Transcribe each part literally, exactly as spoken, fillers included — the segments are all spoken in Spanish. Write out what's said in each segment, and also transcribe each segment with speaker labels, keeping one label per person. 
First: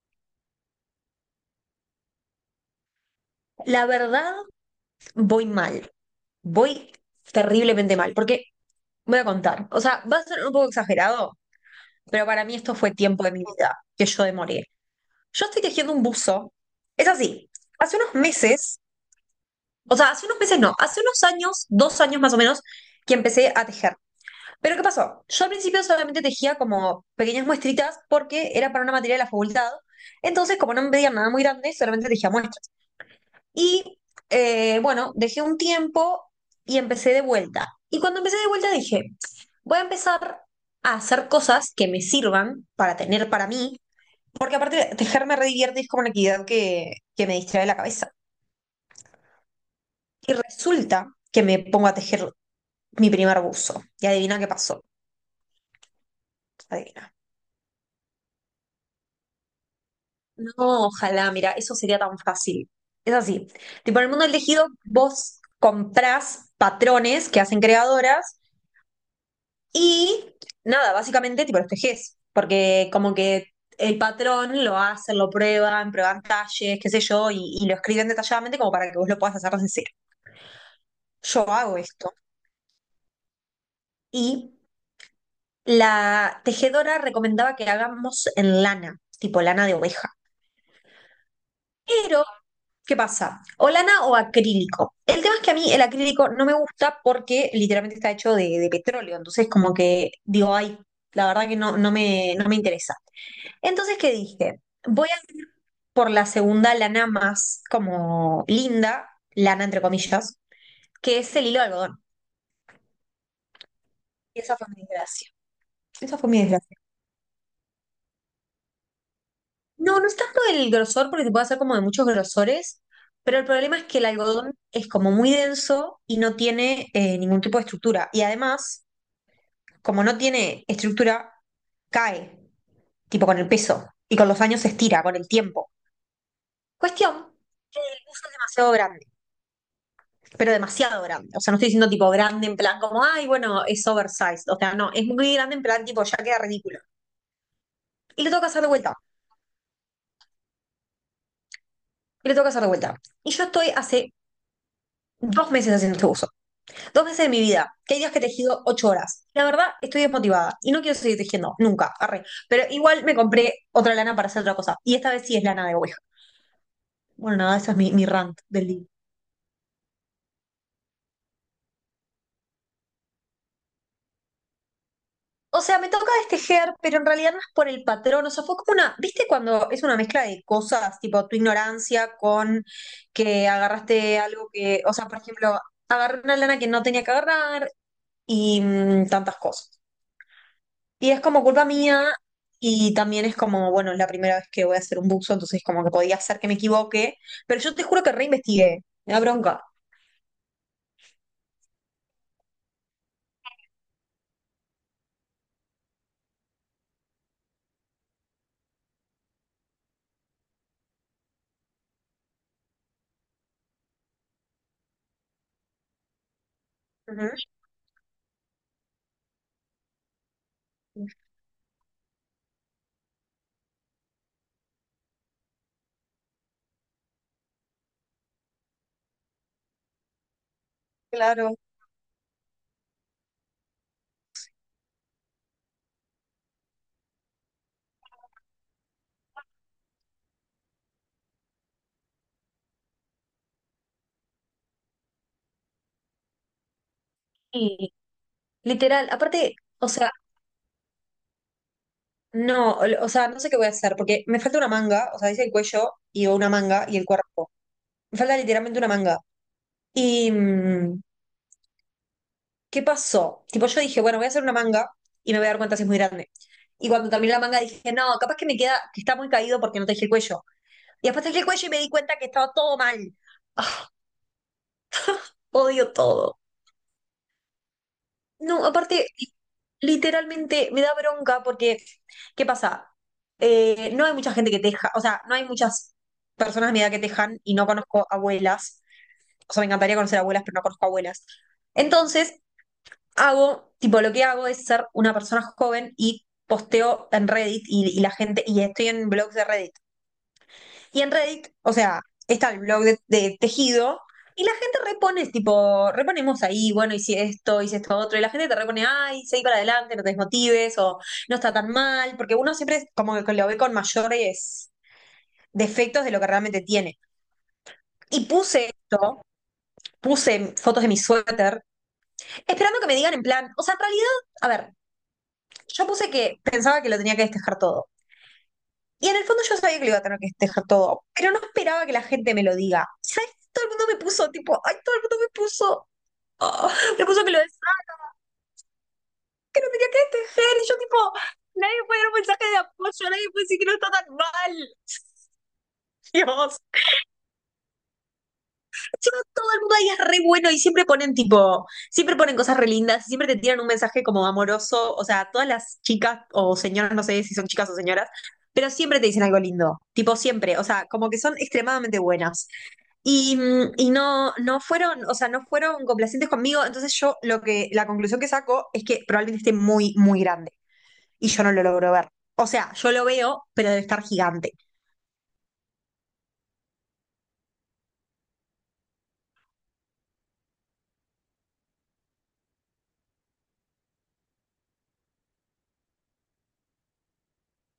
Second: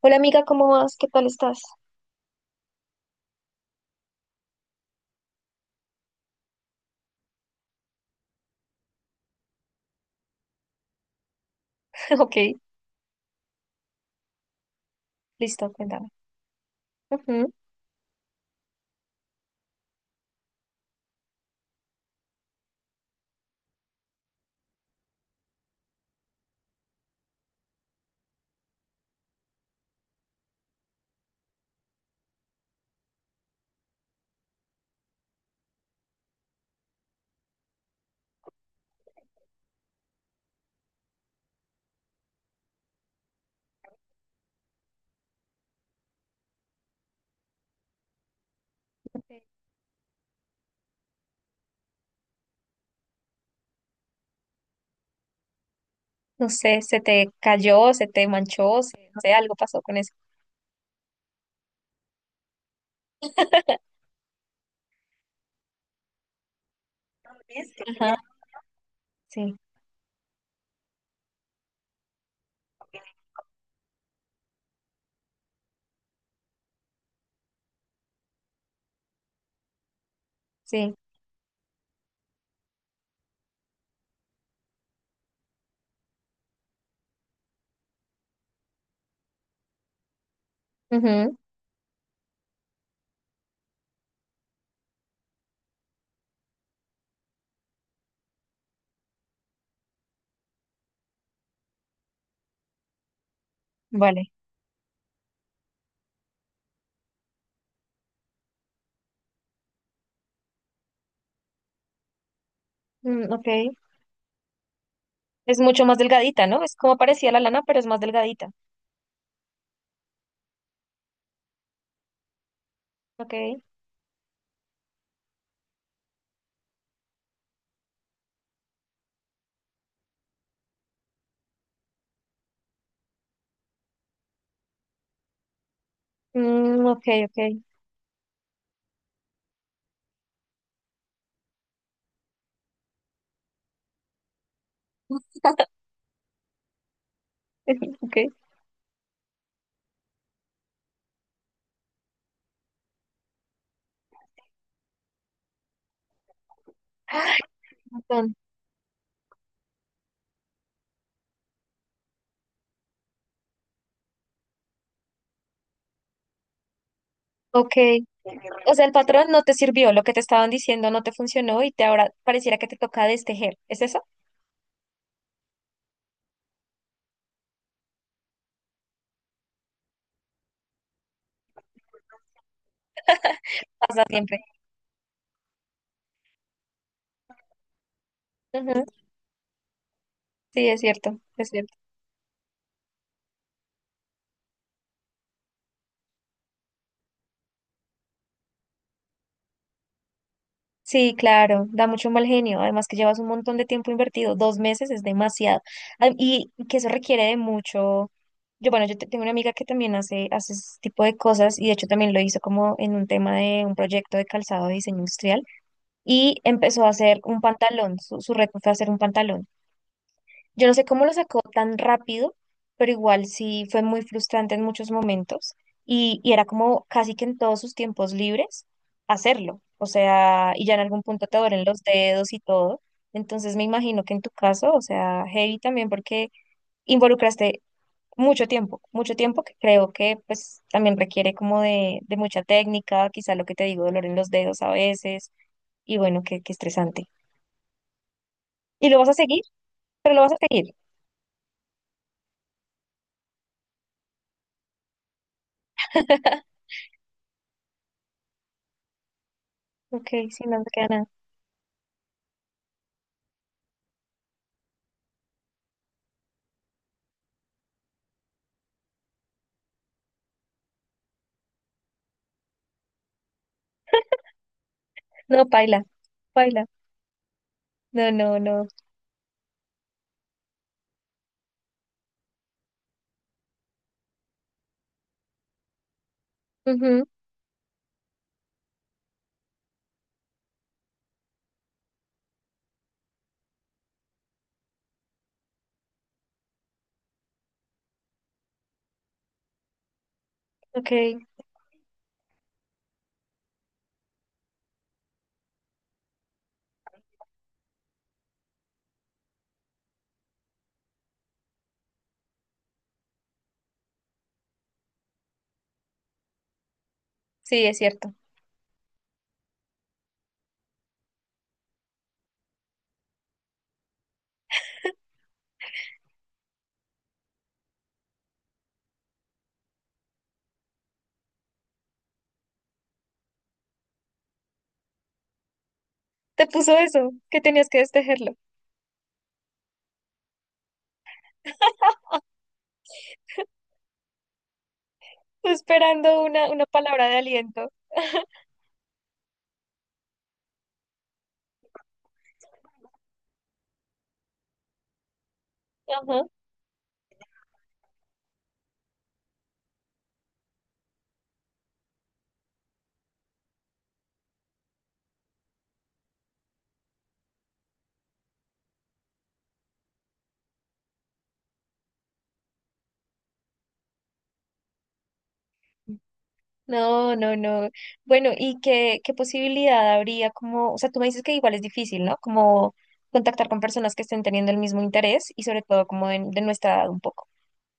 Speaker 1: Hola amiga, ¿cómo vas? ¿Qué tal estás?
Speaker 2: La verdad, voy mal. Voy terriblemente mal. Porque voy a contar. O sea, va a ser un poco exagerado, pero
Speaker 1: Ok,
Speaker 2: para mí esto fue tiempo de mi vida que yo demoré. Yo estoy
Speaker 1: listo,
Speaker 2: tejiendo un
Speaker 1: cuéntame.
Speaker 2: buzo. Es así.
Speaker 1: Ujú.
Speaker 2: Hace unos meses, o sea, hace unos meses no, hace unos años, dos años más o menos, que empecé a tejer. Pero ¿qué pasó? Yo al principio solamente tejía como pequeñas muestritas porque era para una materia de la facultad. Entonces, como no me pedían nada muy grande, solamente tejía muestras. Y eh, bueno, dejé un tiempo y empecé de vuelta. Y cuando empecé de vuelta dije, voy a empezar a hacer cosas que me sirvan para tener para mí, porque aparte tejer me redivierte y es como una actividad que, que me distrae la cabeza. Y resulta que me pongo a tejer mi primer buzo. Y adivina qué pasó.
Speaker 1: No sé, se
Speaker 2: Adivina.
Speaker 1: te cayó, se te manchó, se- no sé, algo pasó con eso.
Speaker 2: No, ojalá, mira, eso sería tan fácil. Es así. Tipo, en el mundo del tejido, vos comprás patrones que hacen
Speaker 1: Ajá,
Speaker 2: creadoras.
Speaker 1: sí,
Speaker 2: Y nada, básicamente te proteges, porque como que el patrón lo hacen, lo prueban, prueban talles, qué sé yo, y, y lo escriben detalladamente como para que vos lo puedas hacer desde cero.
Speaker 1: sí.
Speaker 2: Yo hago esto. Y la tejedora recomendaba que hagamos en lana, tipo lana de oveja.
Speaker 1: Ujú.
Speaker 2: Pero, ¿qué pasa? O lana o acrílico. El tema es que a mí el acrílico no me gusta porque literalmente está hecho de, de petróleo. Entonces, como que digo, ay, la verdad que no, no me, no me interesa. Entonces, ¿qué
Speaker 1: Vale.
Speaker 2: dije? Voy a por la segunda lana más como linda, lana entre comillas, que es el hilo de algodón.
Speaker 1: Mm, ok.
Speaker 2: Y esa fue mi desgracia.
Speaker 1: Es mucho más
Speaker 2: Esa fue mi
Speaker 1: delgadita, ¿no? Es
Speaker 2: desgracia.
Speaker 1: como parecía la lana, pero es más delgadita.
Speaker 2: No, no es tanto el grosor, porque se puede hacer como de muchos grosores, pero el
Speaker 1: Ok.
Speaker 2: problema es que el algodón es como muy denso y no tiene eh, ningún tipo de estructura. Y además, como no tiene estructura, cae, tipo con el peso, y con los años se estira, con el tiempo.
Speaker 1: Mm, ok,
Speaker 2: Cuestión
Speaker 1: ok.
Speaker 2: que el buzo es demasiado grande, pero demasiado grande. O sea, no estoy diciendo tipo grande en plan como, ay, bueno, es oversized. O sea, no, es muy grande en plan tipo, ya queda ridículo.
Speaker 1: Ok.
Speaker 2: Y le toca hacer de vuelta, y le toca hacer de vuelta. Y yo estoy hace dos meses haciendo este uso. Dos meses de mi vida. Que hay días que he
Speaker 1: Patrón,
Speaker 2: tejido ocho horas. La verdad, estoy desmotivada y no quiero seguir tejiendo, nunca, arre. Pero igual me compré otra lana para hacer otra cosa. Y esta vez sí es lana de oveja. Bueno, nada, esa
Speaker 1: Ok.
Speaker 2: es mi, mi rant del
Speaker 1: O sea,
Speaker 2: día.
Speaker 1: el patrón no te sirvió, lo que te estaban diciendo no te funcionó y te ahora pareciera que te toca destejer. ¿Es eso?
Speaker 2: O sea, me toca destejer, pero en realidad no es por el patrón. O sea, fue como una, ¿viste cuando es una mezcla de cosas, tipo tu ignorancia con que
Speaker 1: Pasa
Speaker 2: agarraste
Speaker 1: siempre.
Speaker 2: algo que, o sea, por ejemplo, agarré una lana que no tenía que agarrar y
Speaker 1: Ujú.
Speaker 2: mm, tantas cosas.
Speaker 1: Sí, es
Speaker 2: Y
Speaker 1: cierto,
Speaker 2: es como
Speaker 1: es
Speaker 2: culpa
Speaker 1: cierto.
Speaker 2: mía y también es como, bueno, es la primera vez que voy a hacer un buzo, entonces como que podía ser que me equivoque, pero yo te juro que reinvestigué, me da bronca.
Speaker 1: Sí, claro, da mucho mal genio. Además que llevas un montón de tiempo invertido, dos meses es demasiado. Ah, y que eso requiere de mucho. Yo, bueno, yo te- tengo una amiga que también hace, hace ese tipo de cosas y de hecho también lo hizo como en un tema de un proyecto de calzado de diseño industrial y empezó a hacer un pantalón. Su, su reto fue hacer un pantalón. Yo no sé cómo lo
Speaker 2: Ujú.
Speaker 1: sacó tan rápido, pero igual sí fue muy frustrante en muchos momentos y, y era como casi que en todos sus tiempos libres hacerlo. O sea, y ya en algún punto te
Speaker 2: Claro.
Speaker 1: duelen los dedos y todo. Entonces me imagino que en tu caso, o sea, heavy también porque involucraste mucho tiempo, mucho tiempo que creo que pues también requiere como de, de mucha técnica, quizá lo que te digo, dolor en los dedos a veces y bueno, qué, qué estresante.
Speaker 2: Y
Speaker 1: Y lo
Speaker 2: literal,
Speaker 1: vas a seguir,
Speaker 2: aparte, o sea,
Speaker 1: pero lo vas a seguir.
Speaker 2: no, o o sea, no sé qué voy a hacer, porque me falta una manga, o sea, dice el cuello y una manga y el cuerpo. Me falta literalmente una manga.
Speaker 1: Ok,
Speaker 2: Y,
Speaker 1: sí, no me queda
Speaker 2: mm,
Speaker 1: nada.
Speaker 2: ¿Qué pasó? Tipo, yo dije, bueno, voy a hacer una manga y me voy a dar cuenta si es muy grande. Y cuando terminé la manga dije, no, capaz que me queda, que está muy caído porque no tejí el cuello. Y después tejí el cuello y me di cuenta que estaba todo mal. Ah,
Speaker 1: No, paila,
Speaker 2: odio todo.
Speaker 1: paila. No, no,
Speaker 2: No,
Speaker 1: no.
Speaker 2: aparte, literalmente me da bronca porque, ¿qué pasa? Eh, no hay mucha gente que teja, o sea, no hay muchas personas de mi edad que
Speaker 1: Ujú,
Speaker 2: tejan y no conozco abuelas. O sea, me encantaría conocer abuelas, pero no conozco abuelas. Entonces, hago, tipo lo que hago es ser una persona joven y posteo en Reddit y, y la gente, y estoy en blogs de Reddit.
Speaker 1: ok,
Speaker 2: Y en Reddit, o sea, está el blog de, de tejido y la gente repone, tipo, reponemos ahí, bueno, hice esto, hice esto otro, y la gente te repone, ay, seguí para adelante, no te desmotives, o no está tan mal, porque uno siempre es como que lo ve con mayores defectos de lo que realmente tiene.
Speaker 1: sí, es cierto.
Speaker 2: Y puse esto, puse fotos de mi suéter, esperando que me digan en plan, o sea, en realidad, a ver, yo puse que pensaba que lo tenía que destejar todo. Y en el fondo yo sabía que lo iba a tener que destejar todo, pero no esperaba que la gente me lo diga. ¿Sabes? Todo el mundo me puso, tipo, ay, todo el mundo me puso,
Speaker 1: Te
Speaker 2: ah,
Speaker 1: puso
Speaker 2: me
Speaker 1: eso,
Speaker 2: puso que lo
Speaker 1: que
Speaker 2: des-
Speaker 1: tenías que destejerlo.
Speaker 2: que lo tenía que destejar. Y yo, tipo, nadie puede dar un mensaje de apoyo, nadie puede decir que no está tan mal.
Speaker 1: Esperando una,
Speaker 2: Dios.
Speaker 1: una palabra de aliento.
Speaker 2: Encima todo el mundo ahí es re bueno y siempre ponen tipo, siempre ponen cosas re lindas, siempre te tiran un mensaje como amoroso, o sea, todas las chicas
Speaker 1: Ajá.
Speaker 2: o señoras, no sé si son chicas o señoras, pero siempre te dicen algo lindo, tipo siempre, o sea, como que son extremadamente buenas. Y, mm, y no, no fueron, o sea, no fueron complacientes conmigo, entonces yo lo que, la conclusión que saco es que probablemente esté muy, muy grande y yo no lo logro ver. O sea, yo lo veo, pero debe estar gigante.
Speaker 1: No, no, no. Bueno, ¿y qué, qué posibilidad habría como, o sea, tú me dices que igual es difícil, ¿no? Como contactar con personas que estén teniendo el mismo interés y sobre todo como de, de nuestra edad un poco.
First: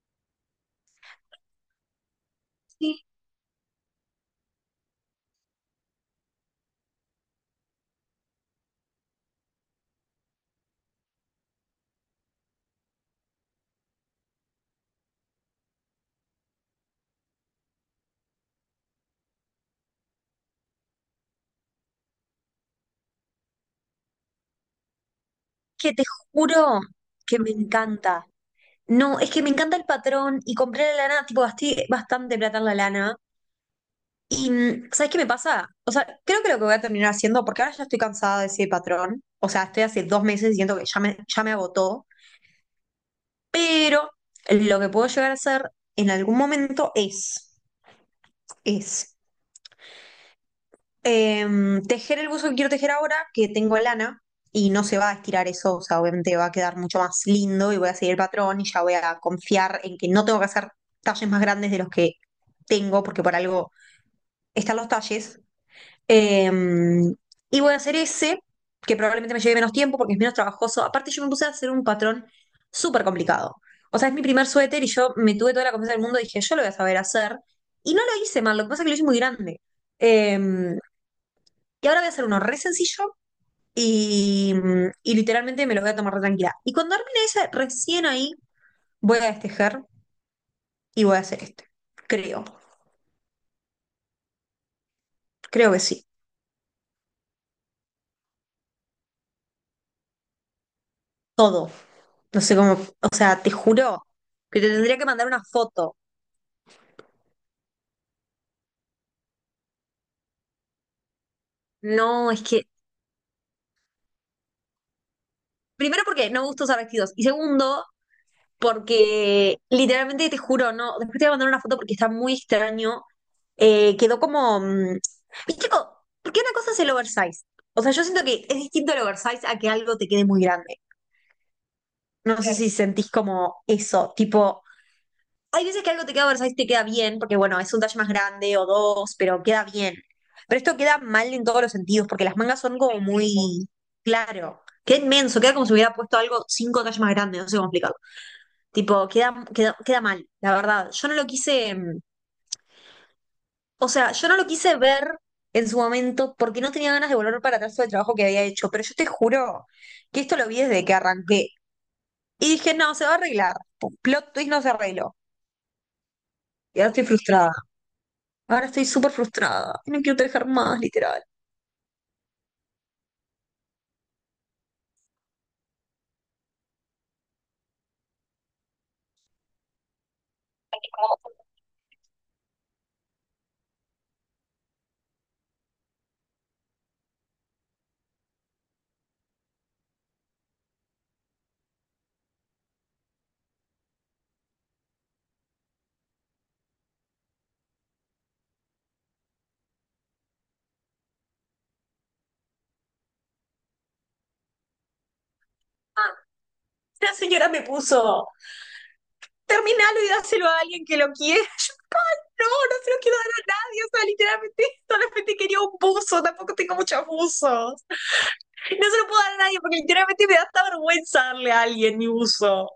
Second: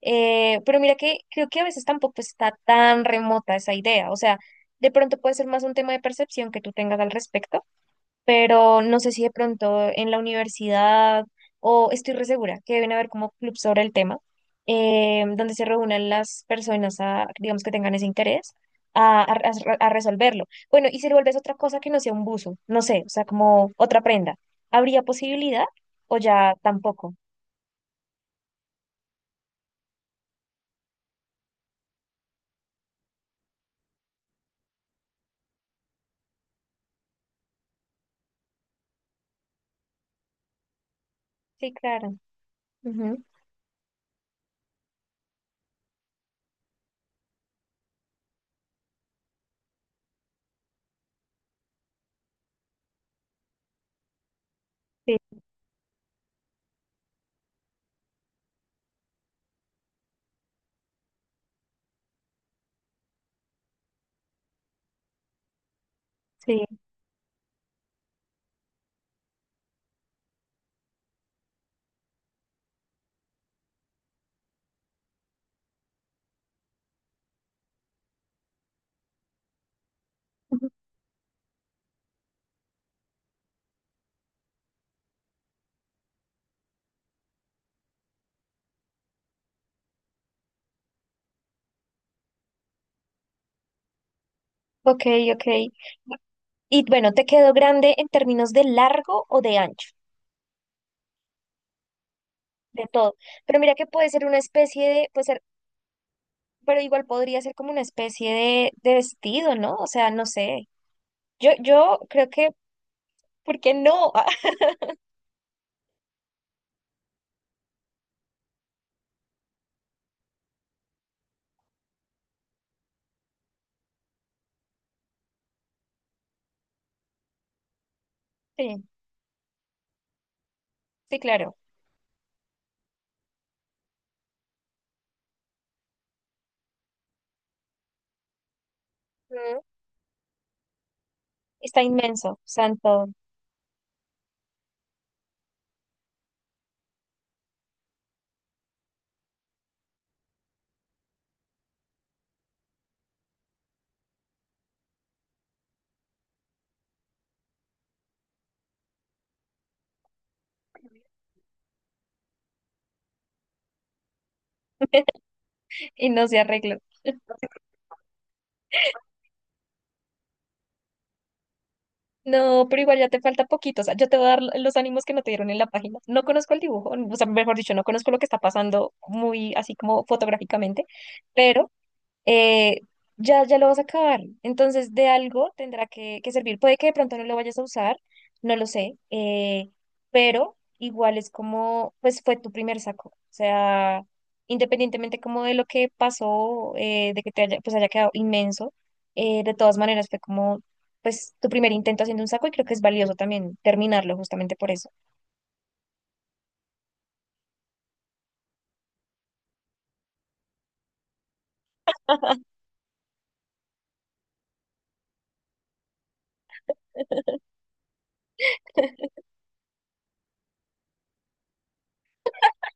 Speaker 1: Eh, pero mira que creo que a veces tampoco está tan
Speaker 2: Sí,
Speaker 1: remota esa idea, o sea, de pronto puede ser más un tema de percepción que tú tengas al respecto, pero no sé si de pronto en la universidad o estoy re segura que deben haber como clubs sobre el tema, eh, donde se reúnan las personas a, digamos que tengan ese interés. A, a- a- a resolverlo. Bueno, y si lo vuelves otra cosa que no sea un buzo, no sé, o sea, como otra prenda, ¿habría posibilidad
Speaker 2: que te
Speaker 1: o ya
Speaker 2: juro
Speaker 1: tampoco?
Speaker 2: que me encanta. No, es que me encanta el patrón y compré la lana, tipo, gasté bastante plata en la lana. Y, mm, ¿sabes qué me pasa? O sea, creo que lo que voy a terminar haciendo, porque ahora ya estoy cansada de ese patrón, o sea, estoy hace dos meses y siento que ya me, ya me
Speaker 1: Sí,
Speaker 2: agotó,
Speaker 1: claro. Ujú.
Speaker 2: pero lo que puedo llegar a hacer en algún momento es, es Em, tejer el buzo que quiero tejer ahora, que tengo lana, y no se va a
Speaker 1: Sí,
Speaker 2: estirar eso, o sea, obviamente va a quedar mucho más lindo y voy a seguir el patrón y ya voy a confiar en que no tengo que hacer talles más grandes de los que tengo, porque por algo están los talles.
Speaker 1: sí.
Speaker 2: Em, y voy a hacer ese, que probablemente me lleve menos tiempo porque es menos trabajoso. Aparte, yo me puse a hacer un patrón súper complicado. O sea, es mi primer suéter y yo me tuve toda la confianza del mundo dije, yo lo voy a saber hacer. Y no lo hice mal, lo que pasa es que lo hice muy grande.
Speaker 1: Ujú.
Speaker 2: Eh, y ahora voy a hacer uno re sencillo y, y literalmente me lo voy a tomar re tranquila. Y cuando termine ese, recién ahí voy a destejar y voy a hacer este. Creo,
Speaker 1: Ok, ok.
Speaker 2: creo que sí.
Speaker 1: Y bueno, ¿te quedó grande en términos de largo o de ancho?
Speaker 2: Todo. No sé cómo,
Speaker 1: De todo.
Speaker 2: o sea, te
Speaker 1: Pero mira que
Speaker 2: juro
Speaker 1: puede ser una
Speaker 2: que te
Speaker 1: especie
Speaker 2: tendría que
Speaker 1: de, pues
Speaker 2: mandar una foto.
Speaker 1: pero igual podría ser como una especie de, de vestido, ¿no? O sea, no sé. Yo, yo creo
Speaker 2: No, es
Speaker 1: que,
Speaker 2: que,
Speaker 1: ¿por qué no?
Speaker 2: primero porque no me gusta usar vestidos y segundo porque literalmente te juro, no, después te voy a mandar una foto porque está muy extraño. Eh, quedó como, mm, viste, co- porque una cosa es el oversize. O sea, yo siento que es
Speaker 1: Ah, sí,
Speaker 2: distinto el oversize a que algo te quede muy grande.
Speaker 1: sí, claro.
Speaker 2: No sé, claro, si sentís como eso, tipo, hay veces que algo te queda oversize y te queda bien, porque bueno, es un talle más grande o dos, pero
Speaker 1: Ujú.
Speaker 2: queda bien. Pero esto queda mal en todos los
Speaker 1: Está
Speaker 2: sentidos, porque
Speaker 1: inmenso,
Speaker 2: las mangas son
Speaker 1: santo,
Speaker 2: como muy, claro, queda inmenso, queda como si hubiera puesto algo cinco tallas más grande, no sé cómo explicarlo. Tipo, queda, queda, queda mal, la verdad. Yo no lo quise, mm, o sea, yo no lo quise ver en su momento porque no tenía ganas de volver para atrás sobre el trabajo que había hecho, pero yo te juro que esto lo vi desde que arranqué. Y dije, no, se va a arreglar. Pum, plot twist, no se arregló.
Speaker 1: y no se arregló.
Speaker 2: Y ahora estoy frustrada. Ahora estoy súper frustrada. No quiero trabajar más, literal.
Speaker 1: No, pero igual ya te falta poquito. O sea, yo te voy a dar los ánimos que no te dieron en la página. No conozco el dibujo, o sea, mejor dicho, no conozco lo que está pasando muy así como fotográficamente, pero eh, ya, ya lo vas a acabar. Entonces, de algo tendrá que, que servir. Puede que de pronto no lo vayas a usar, no lo sé, eh, pero igual es como, pues fue tu primer saco. O sea, independientemente como de lo que pasó, eh, de que te haya, pues haya quedado inmenso, eh, de todas maneras fue como, pues tu primer intento haciendo un saco y creo que es valioso también terminarlo justamente por eso.
Speaker 2: Ah, la señora me puso, terminalo y dáselo a alguien que lo quiera. No, no se lo quiero dar a nadie, o sea, literalmente solamente quería un buzo, tampoco tengo muchos buzos. No se lo puedo dar a nadie porque literalmente me da hasta vergüenza darle a alguien mi buzo.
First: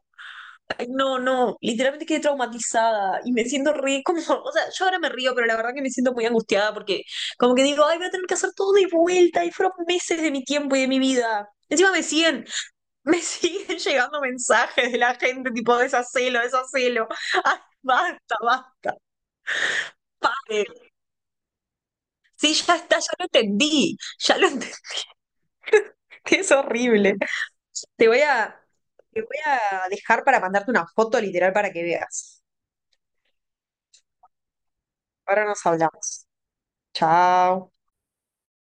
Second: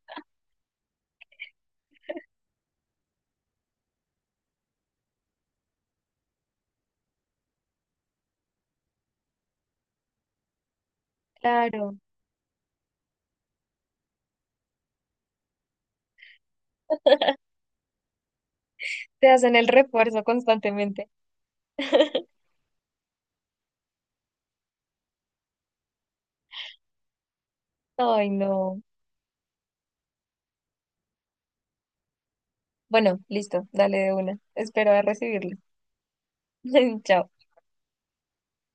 Speaker 2: Ay, no, no, literalmente quedé traumatizada y me siento re, como, o sea, yo ahora me río, pero la verdad que me siento muy angustiada porque como que digo, ay, voy a tener que hacer todo de vuelta y fueron meses de mi tiempo y de mi vida. Encima
Speaker 1: Claro,
Speaker 2: me siguen, me siguen llegando mensajes de la gente tipo, deshacelo, deshacelo. Ay, basta, basta,
Speaker 1: te hacen el refuerzo
Speaker 2: paren.
Speaker 1: constantemente.
Speaker 2: Sí, ya está, ya lo entendí, ya lo entendí, es horrible. Te voy
Speaker 1: Ay,
Speaker 2: a,
Speaker 1: no.
Speaker 2: te voy a dejar para mandarte una foto literal para que veas.
Speaker 1: Bueno, listo, dale de una. Espero a
Speaker 2: Ahora
Speaker 1: recibirlo.
Speaker 2: nos hablamos.
Speaker 1: Chao.
Speaker 2: Chao.